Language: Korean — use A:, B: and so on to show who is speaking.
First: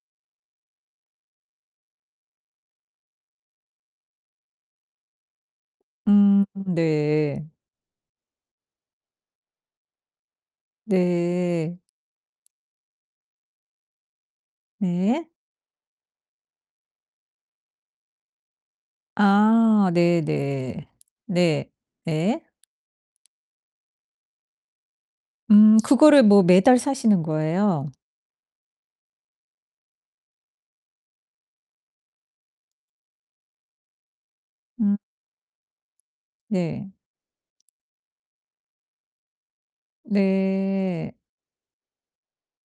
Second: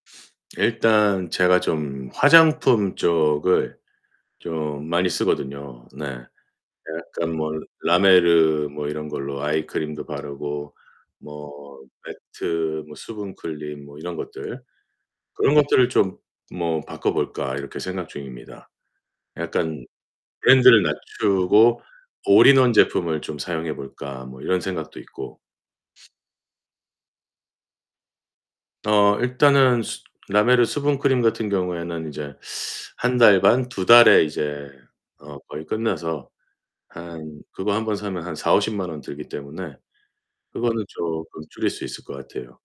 A: 일단 제가 좀 화장품 쪽을 좀 많이 쓰거든요. 네.
B: 음
A: 약간
B: 네.
A: 뭐 라메르 뭐 이런 걸로 아이크림도 바르고 뭐
B: 네.
A: 매트 뭐 수분크림 뭐 이런 것들
B: 네.
A: 그런 것들을 좀 뭐 바꿔 볼까 이렇게 생각 중입니다. '약간
B: 아
A: 브랜드를
B: 네네. 네.
A: 낮추고
B: 예.
A: 올인원 제품을 좀 사용해 볼까?' 뭐 이런 생각도 있고.
B: 음 그거를 뭐 매달 사시는 거예요?
A: 어 일단은 수 라메르 수분크림 같은 경우에는 이제 1 달 반, 2 달에 이제
B: 음.
A: 어 거의 끝나서
B: 네.
A: 한 그거 1 번 사면 한 400,000-500,000 원 들기 때문에 그거는
B: 네.
A: 쪼끔 줄일 수 있을 것 같아요.